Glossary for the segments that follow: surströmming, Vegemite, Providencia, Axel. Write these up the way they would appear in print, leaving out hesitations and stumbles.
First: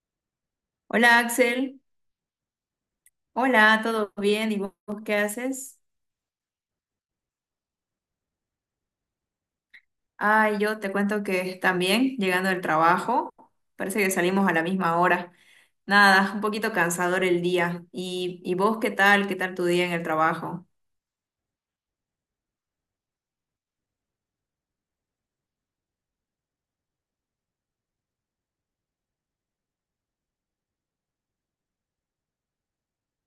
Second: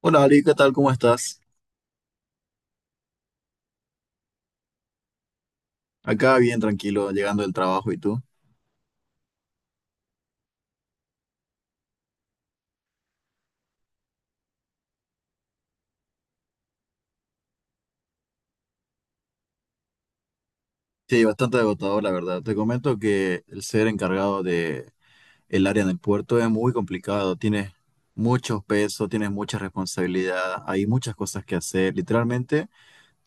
Hola Ali, ¿qué tal? ¿Cómo Hola estás? Axel, hola, ¿todo bien? ¿Y vos qué haces? Acá bien tranquilo, llegando del trabajo, ¿y tú? Ah, yo te cuento que también llegando del trabajo, parece que salimos a la misma hora. Nada, un poquito cansador el día. ¿Y vos qué tal? ¿Qué tal tu día en el trabajo? Sí, bastante agotador, la verdad. Te comento que el ser encargado de el área en el puerto es muy complicado. Tienes muchos pesos, tienes mucha responsabilidad, hay muchas cosas que hacer. Literalmente,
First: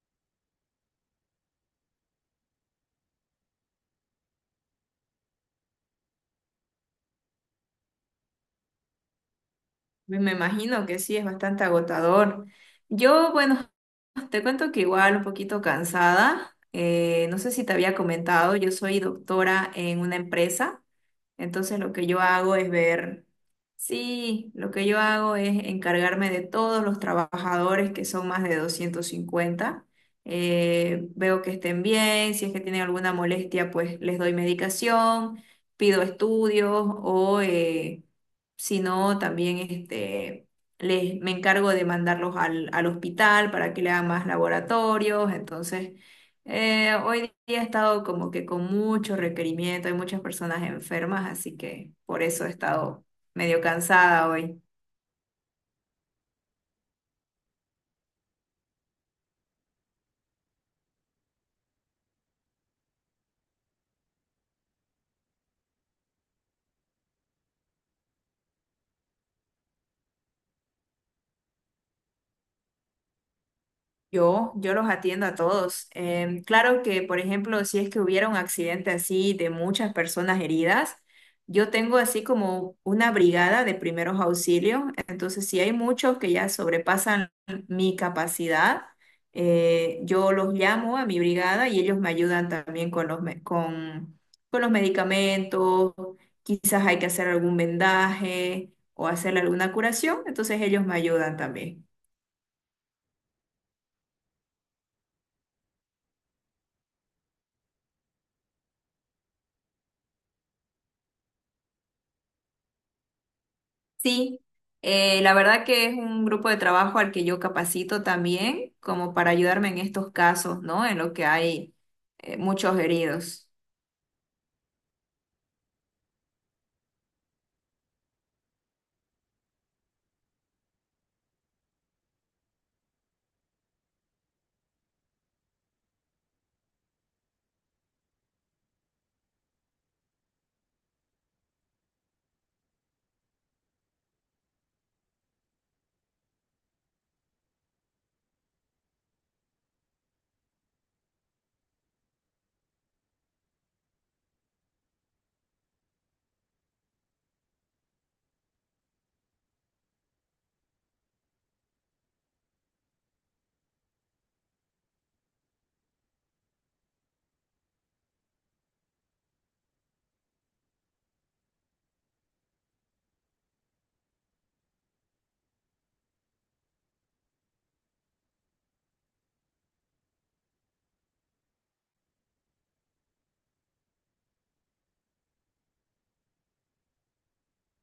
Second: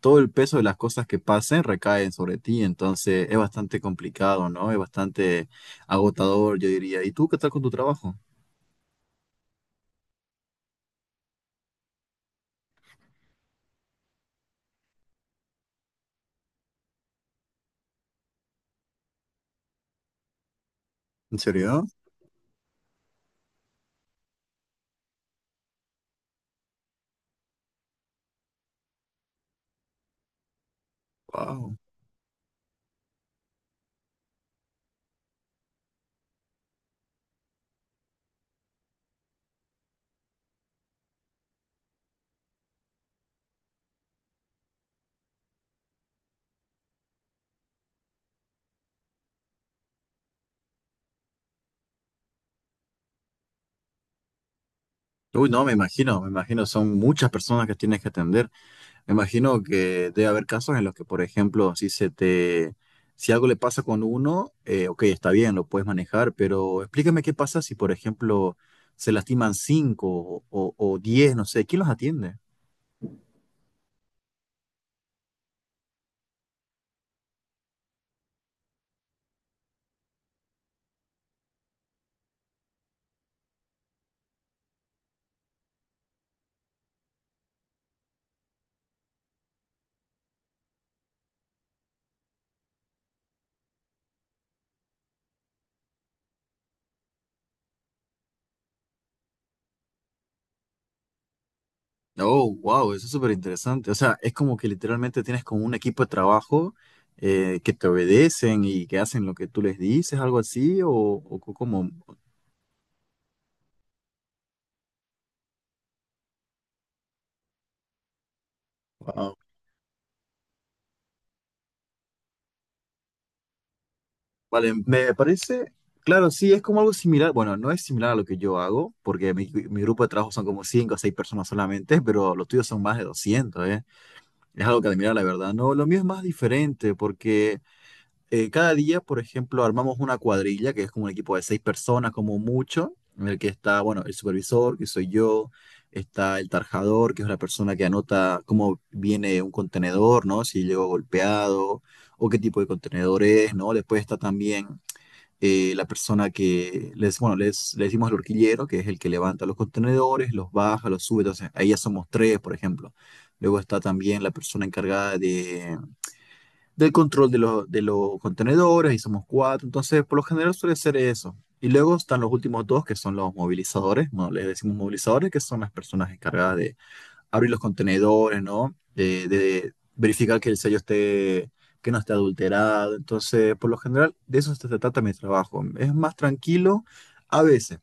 todo el peso de las cosas que pasen recaen sobre ti, entonces es bastante complicado, ¿no? Es bastante agotador, yo diría. ¿Y tú qué tal con tu trabajo? Pues me imagino que sí, es bastante agotador. Yo, bueno, te cuento que igual un poquito cansada. No sé si te había comentado, yo soy doctora en una empresa, ¿En entonces serio? lo que yo hago es ver, sí, lo que yo hago es encargarme de todos los trabajadores que son más de 250. Veo que Wow. estén bien, si es que tienen alguna molestia, pues les doy medicación, pido estudios, sino también este, me encargo de mandarlos al hospital para que le hagan más laboratorios. Entonces, hoy día he estado como que con mucho requerimiento, hay muchas personas enfermas, así que por eso he estado medio cansada hoy. Uy, no, me imagino, son muchas personas que tienes que atender. Me imagino que debe haber casos en los que, por ejemplo, si algo le pasa con uno, ok, está bien, lo puedes manejar, pero explícame qué pasa si, por ejemplo, se lastiman cinco o diez, no sé, ¿quién los atiende? Yo los atiendo a todos. Claro que, por ejemplo, si es que hubiera un accidente así de muchas personas heridas, yo tengo así como una brigada de primeros auxilios. Entonces, si hay muchos que ya sobrepasan mi capacidad, yo los llamo a mi brigada y ellos me ayudan también con con los medicamentos. Quizás hay que hacer algún vendaje o hacer alguna curación. Entonces, ellos me ayudan también. Oh, wow, eso es súper interesante. O sea, es como que literalmente tienes como un equipo de trabajo que te obedecen y que hacen lo que tú les dices, algo así, o como. Sí, la verdad que es un grupo de trabajo al que yo capacito también, como para Wow. ayudarme en estos casos, ¿no? En lo que hay muchos heridos. Vale, me parece, claro, sí, es como algo similar, bueno, no es similar a lo que yo hago, porque mi grupo de trabajo son como 5 o 6 personas solamente, pero los tuyos son más de 200, ¿eh? Es algo que admirar, la verdad. No, lo mío es más diferente, porque cada día, por ejemplo, armamos una cuadrilla, que es como un equipo de 6 personas, como mucho, en el que está, bueno, el supervisor, que soy yo, está el tarjador, que es la persona que anota cómo viene un contenedor, ¿no? Si llegó golpeado o qué tipo de contenedor es, ¿no? Después está también la persona que bueno, le decimos el horquillero, que es el que levanta los contenedores, los baja, los sube, entonces ahí ya somos tres, por ejemplo. Luego está también la persona encargada del control de los contenedores, y somos cuatro, entonces por lo general suele ser eso. Y luego están los últimos dos, que son los movilizadores, bueno, les decimos movilizadores, que son las personas encargadas de abrir los contenedores, ¿no? De verificar que el sello esté, que no esté adulterado. Entonces, por lo general, de eso se trata mi trabajo. Es más tranquilo a veces.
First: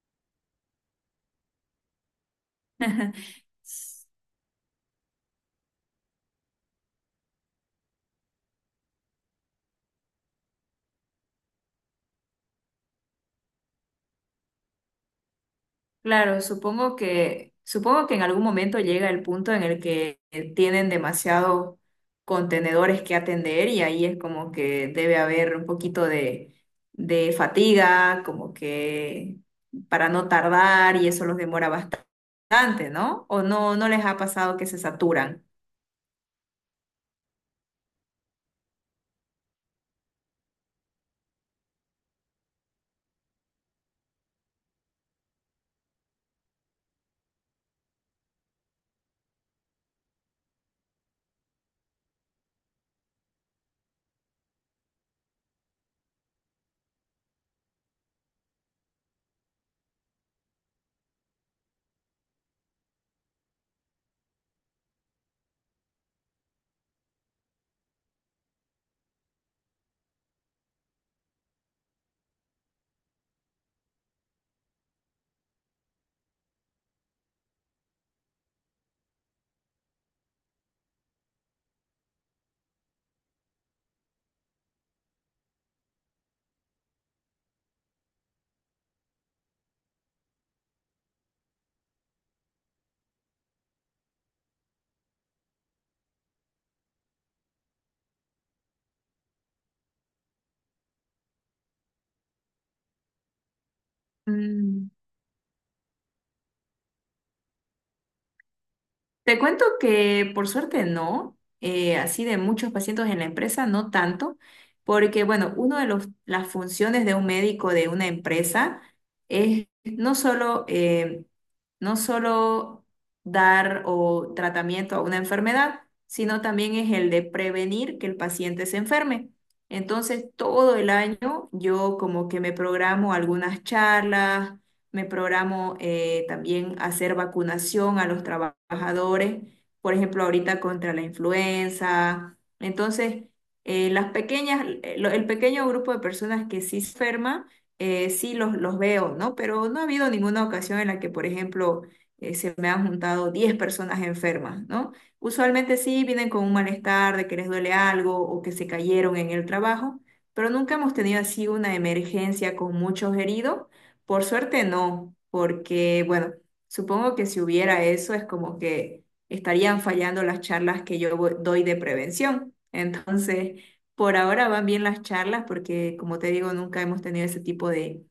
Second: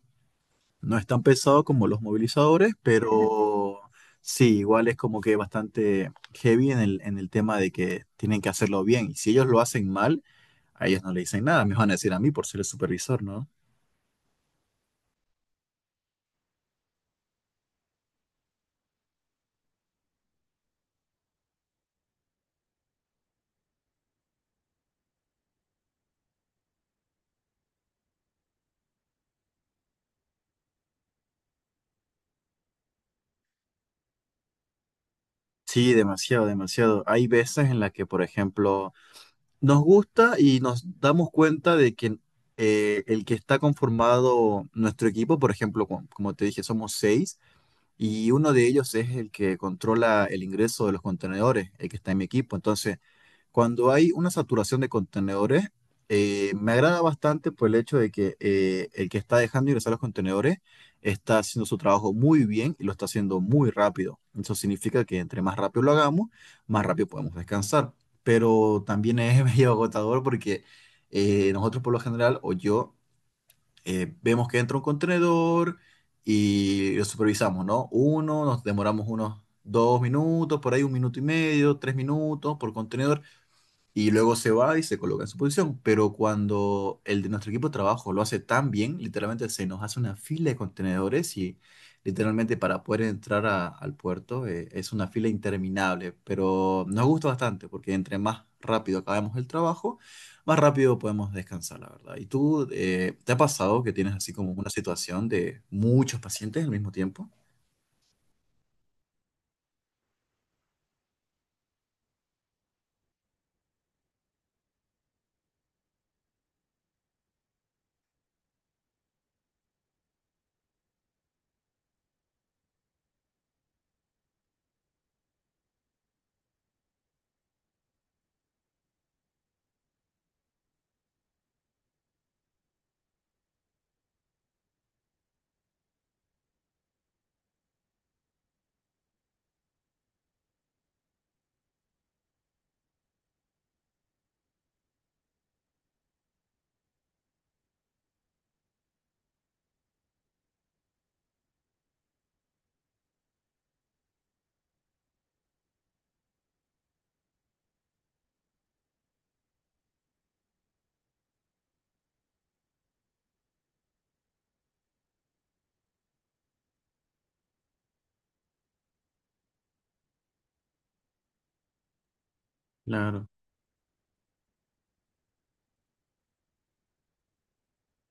No es tan pesado como los movilizadores, pero sí, igual es como que bastante heavy en el tema de que tienen que hacerlo bien. Y si ellos lo hacen mal, a ellos no le dicen nada. Me van a decir a mí por ser el supervisor, ¿no? Claro, supongo que en algún momento llega el punto en el que tienen demasiados contenedores que atender y ahí es como que debe haber un poquito de fatiga, como que para no tardar y eso los demora bastante, ¿no? ¿O no, no les ha pasado que se saturan? Sí, demasiado, demasiado. Hay veces en las que, por ejemplo, nos gusta y nos damos cuenta de que el que está conformado nuestro equipo, por ejemplo, como, te dije, somos seis, y uno de ellos es el que controla el ingreso de los contenedores, el que está en mi equipo. Entonces, cuando hay una saturación de contenedores, me agrada bastante por el hecho de que el que está dejando ingresar los contenedores está haciendo su trabajo muy bien y lo está haciendo muy rápido. Eso significa que entre más rápido lo hagamos, más rápido podemos descansar. Pero también es medio agotador porque nosotros por lo general, o yo, vemos que entra un contenedor y lo supervisamos, ¿no? Uno, nos demoramos unos 2 minutos, por ahí un minuto y medio, 3 minutos por contenedor y luego se va y se coloca en su posición. Pero cuando el de nuestro equipo de trabajo lo hace tan bien, literalmente se nos hace una fila de contenedores y literalmente para poder entrar al puerto es una fila interminable. Pero nos gusta bastante porque entre más rápido acabemos el trabajo, más rápido podemos descansar, la verdad. ¿Y tú te ha pasado que tienes así como una Mm. situación de muchos pacientes al mismo tiempo? Te cuento que por suerte no, así de muchos pacientes en la empresa, no tanto, porque bueno, una de las funciones de un médico de una empresa es no solo, no solo dar o tratamiento a una enfermedad, sino también es el de prevenir que el paciente se enferme. Entonces, todo el año yo como que me programo algunas charlas, me programo también hacer vacunación a los trabajadores, por ejemplo, ahorita contra la influenza. Entonces, el pequeño grupo de personas que sí se enferma, los veo, ¿no? Pero no ha habido ninguna ocasión en la que, por ejemplo, se me han juntado 10 personas enfermas, ¿no? Usualmente sí vienen con un malestar de que les duele algo o que se cayeron en el trabajo, pero nunca hemos tenido así una emergencia con muchos heridos, por suerte no, porque bueno, supongo que si hubiera eso es como que estarían fallando las charlas que doy de prevención. Claro. Entonces, por ahora van bien las charlas porque, como te digo, nunca hemos tenido ese tipo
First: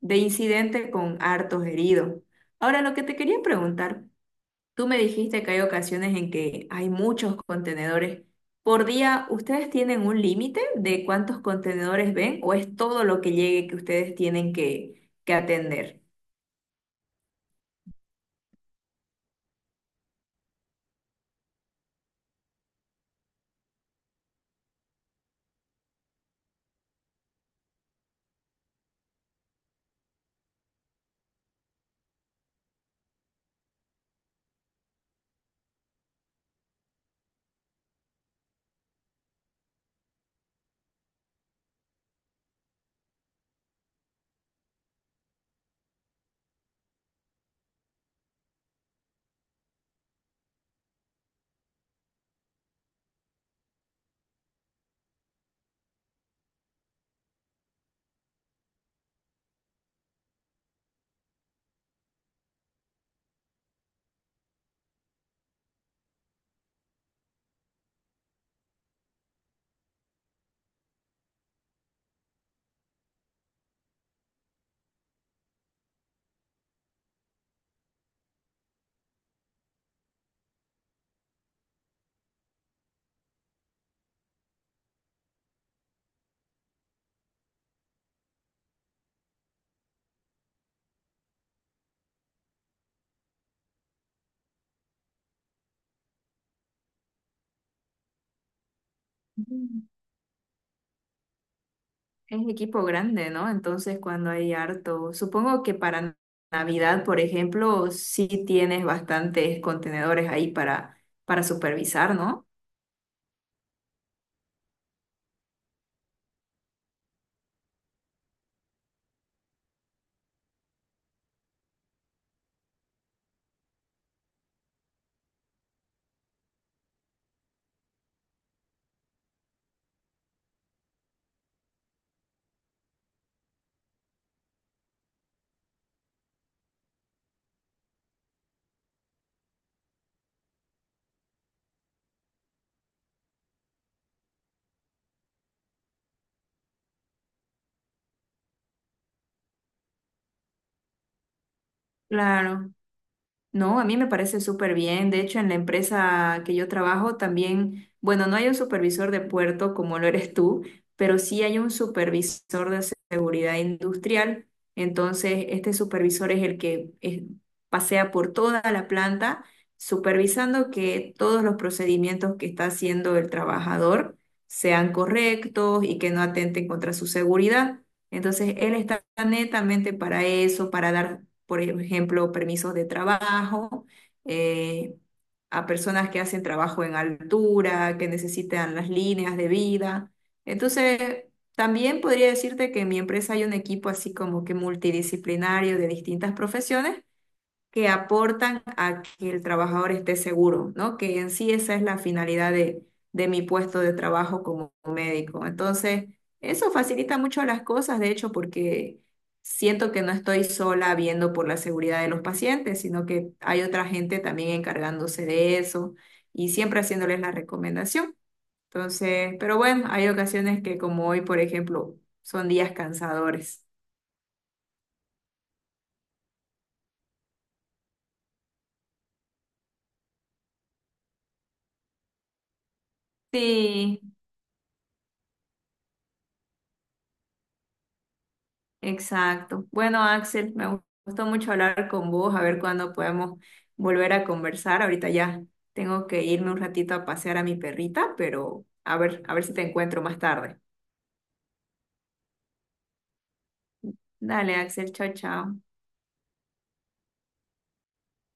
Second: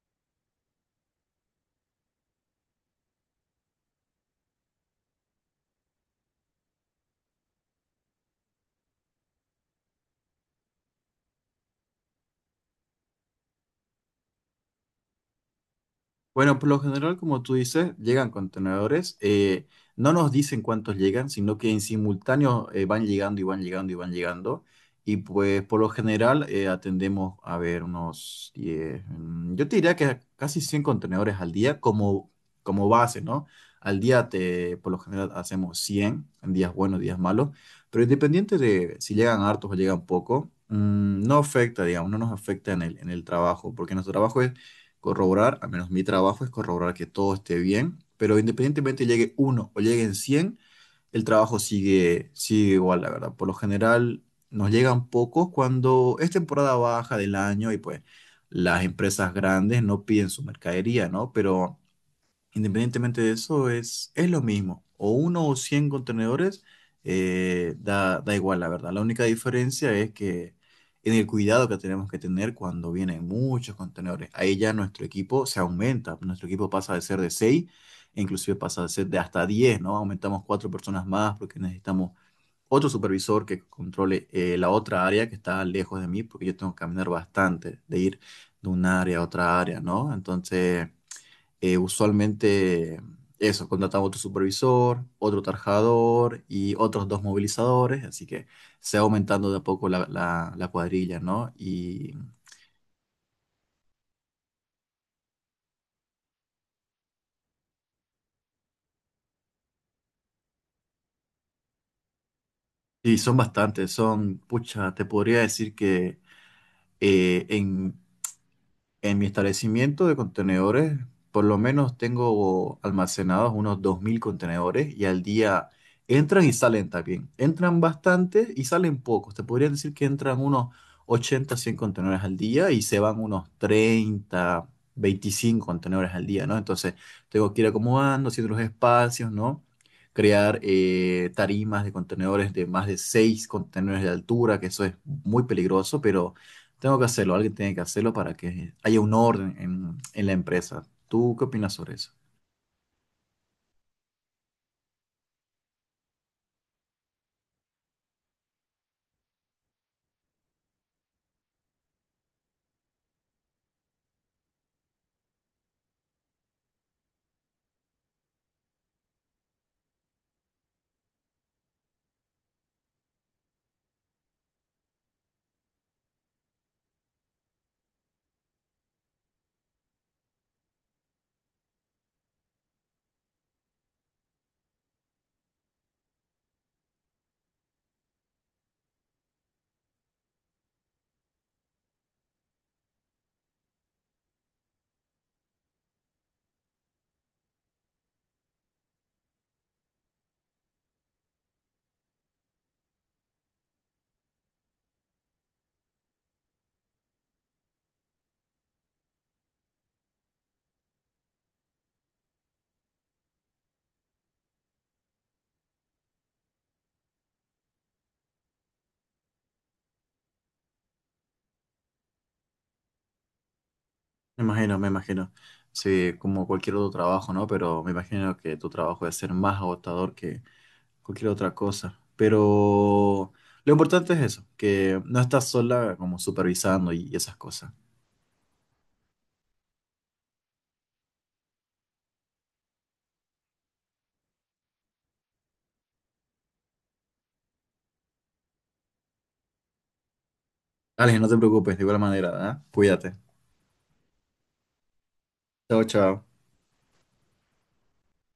de incidente con hartos heridos. Ahora, lo que te quería preguntar, tú me dijiste que hay ocasiones en que hay muchos contenedores. Por día, ¿ustedes tienen un límite de cuántos contenedores ven o es todo lo que llegue que ustedes tienen que atender? Bueno, por lo general, como tú dices, llegan contenedores. No nos dicen cuántos llegan, sino que en simultáneo van llegando y van llegando y van llegando. Y pues por lo general atendemos a ver unos 10. Yo te diría que casi 100 contenedores al día como base, ¿no? Por lo general hacemos 100 en días buenos, días malos, pero independiente de si llegan hartos o llegan poco, no afecta, digamos, no nos afecta en el trabajo, porque nuestro trabajo es corroborar, al menos mi trabajo es corroborar que todo esté bien, pero independientemente llegue uno o lleguen 100 el trabajo sigue igual, la verdad. Por lo general nos llegan pocos cuando es temporada baja del año y pues las empresas grandes no piden su mercadería, ¿no? Pero independientemente de eso, es lo mismo. O uno o 100 contenedores, da igual, la verdad. La única diferencia es que en el cuidado que tenemos que tener cuando vienen muchos contenedores. Ahí ya nuestro equipo se aumenta. Nuestro equipo pasa de ser de seis e inclusive pasa de ser de hasta 10, ¿no? Aumentamos cuatro personas más porque necesitamos otro supervisor que controle la otra área que está lejos de mí, porque yo tengo que caminar bastante, de ir de un área a otra área, ¿no? Entonces usualmente eso, contratamos otro supervisor, otro tarjador y otros dos movilizadores, así que se va aumentando de a Mm. poco la cuadrilla, ¿no? Y, Es equipo grande, ¿no? Entonces, cuando hay harto, supongo que para Navidad, por ejemplo, sí tienes bastantes contenedores ahí para supervisar, ¿no? y son bastantes. Pucha, te podría decir que eh, en En mi establecimiento de contenedores, por lo menos tengo almacenados unos 2000 contenedores y al día entran y salen también. Entran bastantes y salen pocos. Te podría decir que entran unos 80, 100 contenedores al día y se van unos 30, 25 contenedores al día, ¿no? Entonces tengo que ir acomodando, haciendo los espacios, ¿no? Crear tarimas de contenedores de más de 6 contenedores de altura, que eso es muy peligroso, pero. Tengo que hacerlo, alguien tiene que hacerlo para que haya un orden en la empresa. ¿Tú qué opinas sobre eso? Claro. No, a mí me parece súper bien. De hecho, en la empresa que yo trabajo también, bueno, no hay un supervisor de puerto como lo eres tú, pero sí hay un supervisor de seguridad industrial. Entonces, este supervisor es el que pasea por toda la planta, supervisando que todos los procedimientos que está haciendo el trabajador sean correctos y que no atenten contra su seguridad. Entonces, él está netamente para eso, para dar, por ejemplo, permisos de trabajo, eh, a personas que hacen trabajo en altura, que necesitan las líneas de vida. Entonces, también podría decirte que en mi empresa hay un equipo así como que multidisciplinario de distintas profesiones que aportan a que el trabajador esté seguro, ¿no? Que en sí esa es la finalidad de mi puesto de trabajo como médico. Entonces, eso facilita mucho las cosas, de hecho, porque siento que no estoy sola viendo por la seguridad de los pacientes, sino que hay otra gente también encargándose de eso y siempre haciéndoles la recomendación. Entonces, pero bueno, hay ocasiones que como hoy, por ejemplo, son días cansadores. Me imagino, me imagino. Sí, como cualquier otro trabajo, ¿no? Pero me imagino que tu trabajo debe ser más agotador que cualquier otra cosa. Pero lo Sí, importante es eso, que no estás sola como supervisando y esas cosas. exacto. Bueno, Axel, me gustó mucho hablar con vos, a ver cuándo podemos volver a conversar. Ahorita ya tengo que irme un ratito a pasear a mi perrita, pero a ver si te encuentro más tarde. Alex, no te preocupes, de igual manera, ¿eh? Cuídate. Dale, Axel, chao, chao. Chao, chao.